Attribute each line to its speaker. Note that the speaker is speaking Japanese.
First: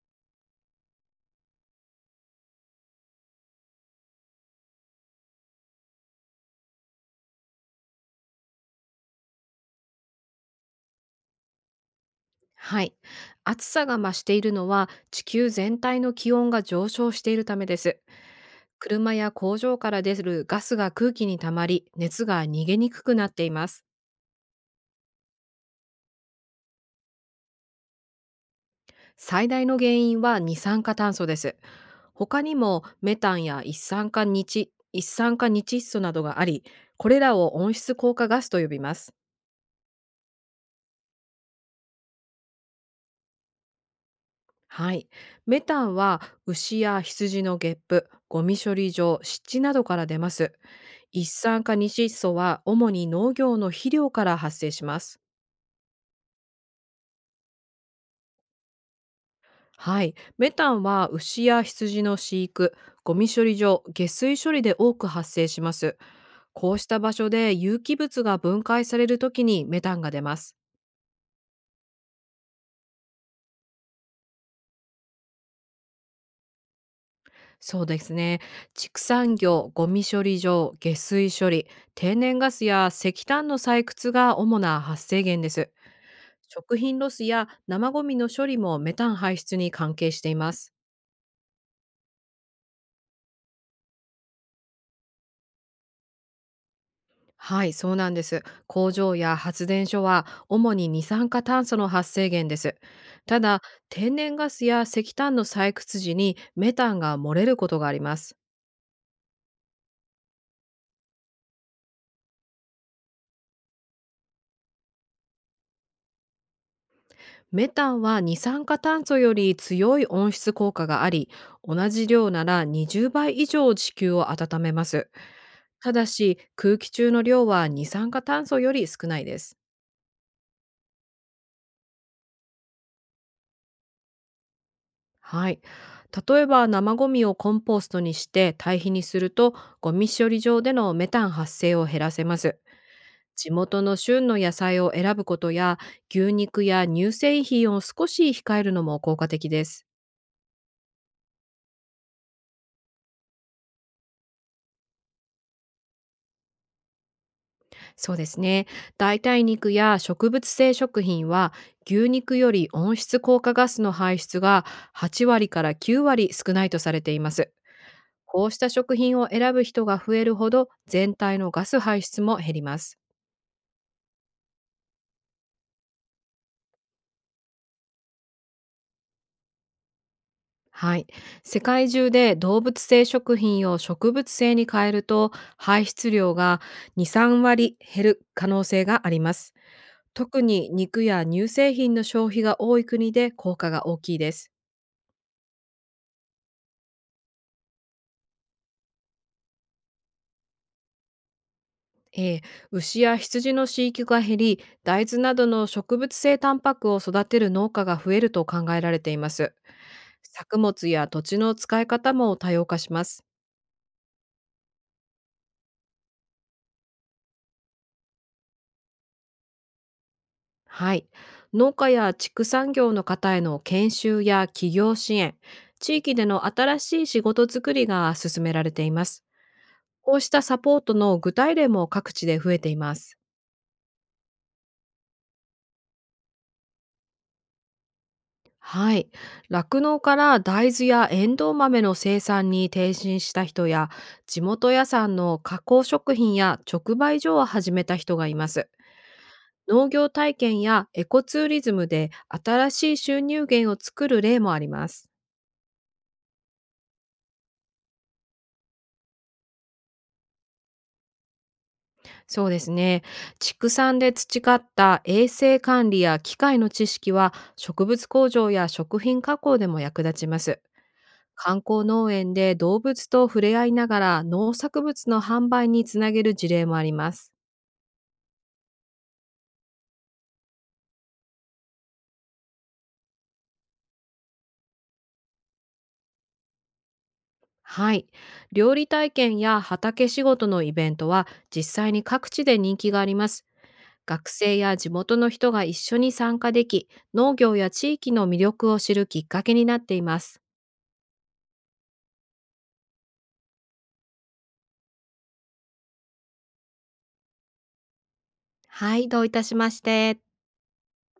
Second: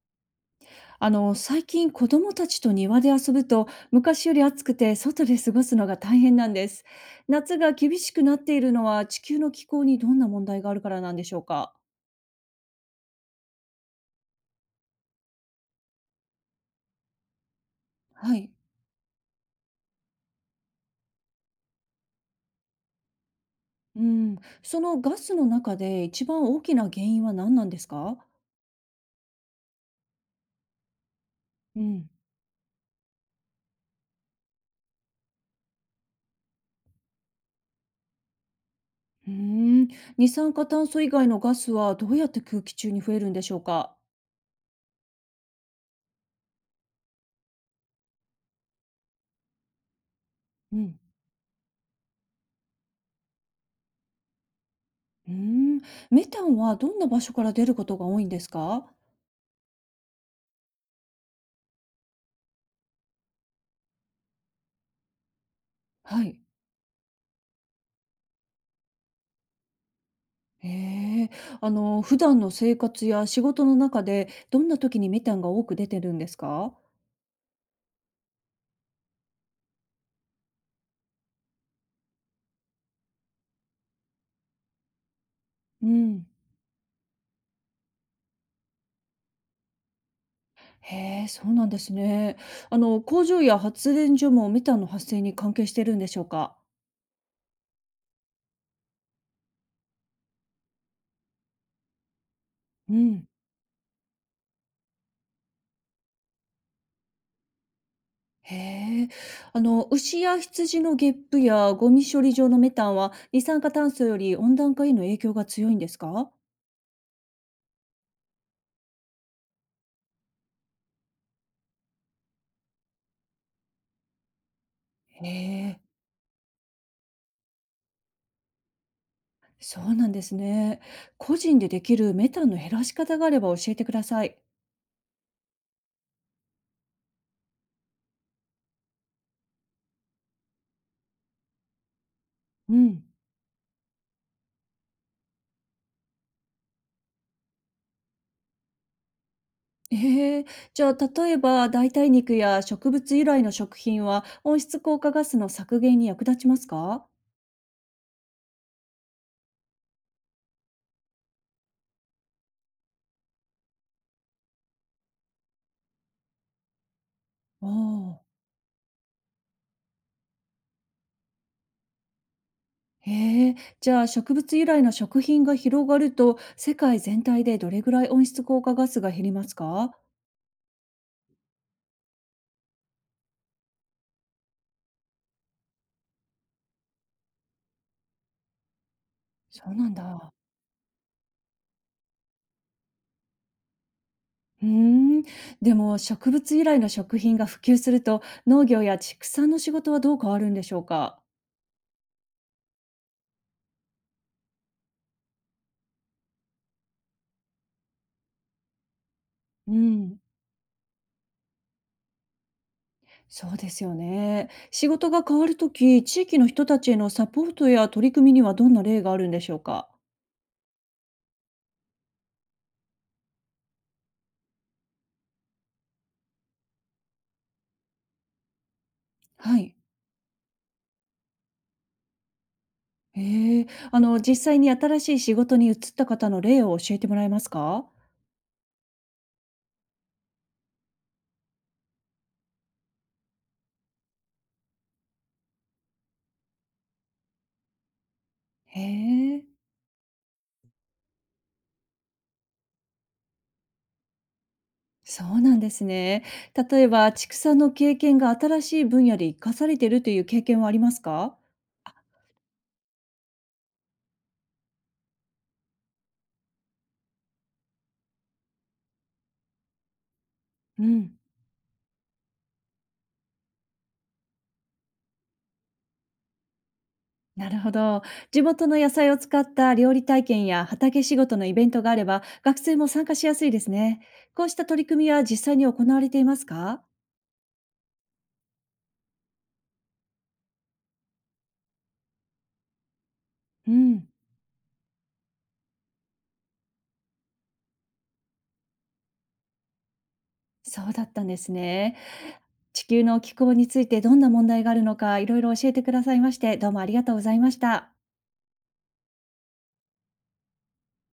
Speaker 1: 最近子供たちと庭で遊ぶと昔より暑くて外で過ごすのが大変なんです。夏が厳しくなっているのは地球の気候にどんな問題があるからなんでしょうか。
Speaker 2: はい。暑さが増しているのは地球全体の気温が上昇しているためです。
Speaker 1: はい。
Speaker 2: 車や工場から出るガスが空気に溜まり、熱が逃げにくくなっています。
Speaker 1: うん。そのガスの中で一番大きな原因は何なんですか？
Speaker 2: 最大の原因は二酸化炭素です。
Speaker 1: うん。
Speaker 2: 他にもメタンや一酸化窒素などがあり、これらを温室効果ガスと呼びます。
Speaker 1: うーん。二酸化炭素以外のガスはどうやって空気中に増えるんでしょうか。
Speaker 2: はい。メタンは牛や羊のゲップ、ゴミ処理場、湿地などから出ます。
Speaker 1: うん。
Speaker 2: 一酸化二窒素は主に農業の肥料から発生します。
Speaker 1: うーん。メタンはどんな場所から出ることが多いんですか？
Speaker 2: はい。メタンは牛や羊の飼育、ゴミ処理場、下水処理で多く発生します。
Speaker 1: はい。
Speaker 2: こうした場所で有機物が分解されるときにメタンが出ます。
Speaker 1: へえ、普段の生活や仕事の中で、どんな時にメタンが多く出てるんですか？
Speaker 2: そうですね。畜産業、ゴミ処理場、下水処理、天然ガスや石炭の採掘が主な発生源です。
Speaker 1: うん。
Speaker 2: 食品ロスや生ゴミの処理もメタン排出に関係しています。
Speaker 1: へえ、そうなんですね。工場や発電所もメタンの発生に関係してるんでしょうか？
Speaker 2: はい、そうなんです。工場や発電所は主に二酸化炭素の発生源です。
Speaker 1: うん。
Speaker 2: ただ、天然ガスや石炭の採掘時にメタンが漏れることがあります。
Speaker 1: へえ。牛や羊のゲップやゴミ処理場のメタンは、二酸化炭素より温暖化への影響が強いんですか？
Speaker 2: メタンは二酸化炭素より強い温室効果があり、同じ量なら20倍以上地球を温めます。
Speaker 1: へえ、
Speaker 2: ただし空気中の量は二酸化炭素より少ないです。
Speaker 1: そうなんですね。個人でできるメタンの減らし方があれば教えてください。
Speaker 2: はい、例えば生ゴミをコンポストにして堆肥にすると、ゴミ処理場でのメタン発生を減らせます。
Speaker 1: うん。
Speaker 2: 地元の旬の野菜を選ぶことや、牛肉や乳製品を少し控えるのも効果的です。
Speaker 1: ええ、じゃあ例えば代替肉や植物由来の食品は温室効果ガスの削減に役立ちますか？
Speaker 2: そうですね。代替肉や植物性食品は牛肉より温室効果ガスの排出が8割から9割少ないとされています。
Speaker 1: おおー。
Speaker 2: こうした食品を選ぶ人が増えるほど全体のガス排出も減ります。
Speaker 1: へえ、じゃあ植物由来の食品が広がると世界全体でどれぐらい温室効果ガスが減りますか？
Speaker 2: はい。世界中で動物性食品を植物性に変えると排出量が2、3割減る可能性があります。
Speaker 1: そうなんだ。
Speaker 2: 特に肉や乳製品の消費が多い国で効果が大きいです。
Speaker 1: うーん、でも植物由来の食品が普及すると農業や畜産の仕事はどう変わるんでしょうか？
Speaker 2: ええ、牛や羊の飼育が減り大豆などの植物性タンパクを育てる農家が増えると考えられています。
Speaker 1: うん。
Speaker 2: 作物や土地の使い方も多様化します。
Speaker 1: そうですよね。仕事が変わるとき、地域の人たちへのサポートや取り組みにはどんな例があるんでしょうか？
Speaker 2: はい、農家や畜産業の方への研修や企業支援、地域での新しい仕事作りが進められています。
Speaker 1: はい。
Speaker 2: こうしたサポートの具体例も各地で増えています。
Speaker 1: へえ。実際に新しい仕事に移った方の例を教えてもらえますか？
Speaker 2: はい。酪農から大豆やエンドウ豆の生産に転身した人や、地元屋さんの加工食品や直売所を始めた人がいます。
Speaker 1: へえ。
Speaker 2: 農業体験やエコツーリズムで新しい収入源を作る例もあります。
Speaker 1: そうなんですね。例えば、畜産の経験が新しい分野で生かされているという経験はありますか？
Speaker 2: そうですね。畜産で培った衛生管理や機械の知識は、植物工場や食品加工でも役立ちます。
Speaker 1: うん。
Speaker 2: 観光農園で動物と触れ合いながら農作物の販売につなげる事例もあります。
Speaker 1: なるほど。地元の野菜を使った料理体験や畑仕事のイベントがあれば、学生も参加しやすいですね。こうした取り組みは実際に行われていますか？
Speaker 2: はい。料理体験や畑仕事のイベントは実際に各地で人気があります。
Speaker 1: うん、
Speaker 2: 学生や地元の人が一緒に参加でき、農業や地域の魅力を知るきっかけになっています。
Speaker 1: そうだったんですね。地球の気候についてどんな問題があるのか、いろいろ教えてくださいまして、どうもありがとうございました。
Speaker 2: はい、どういたしまして。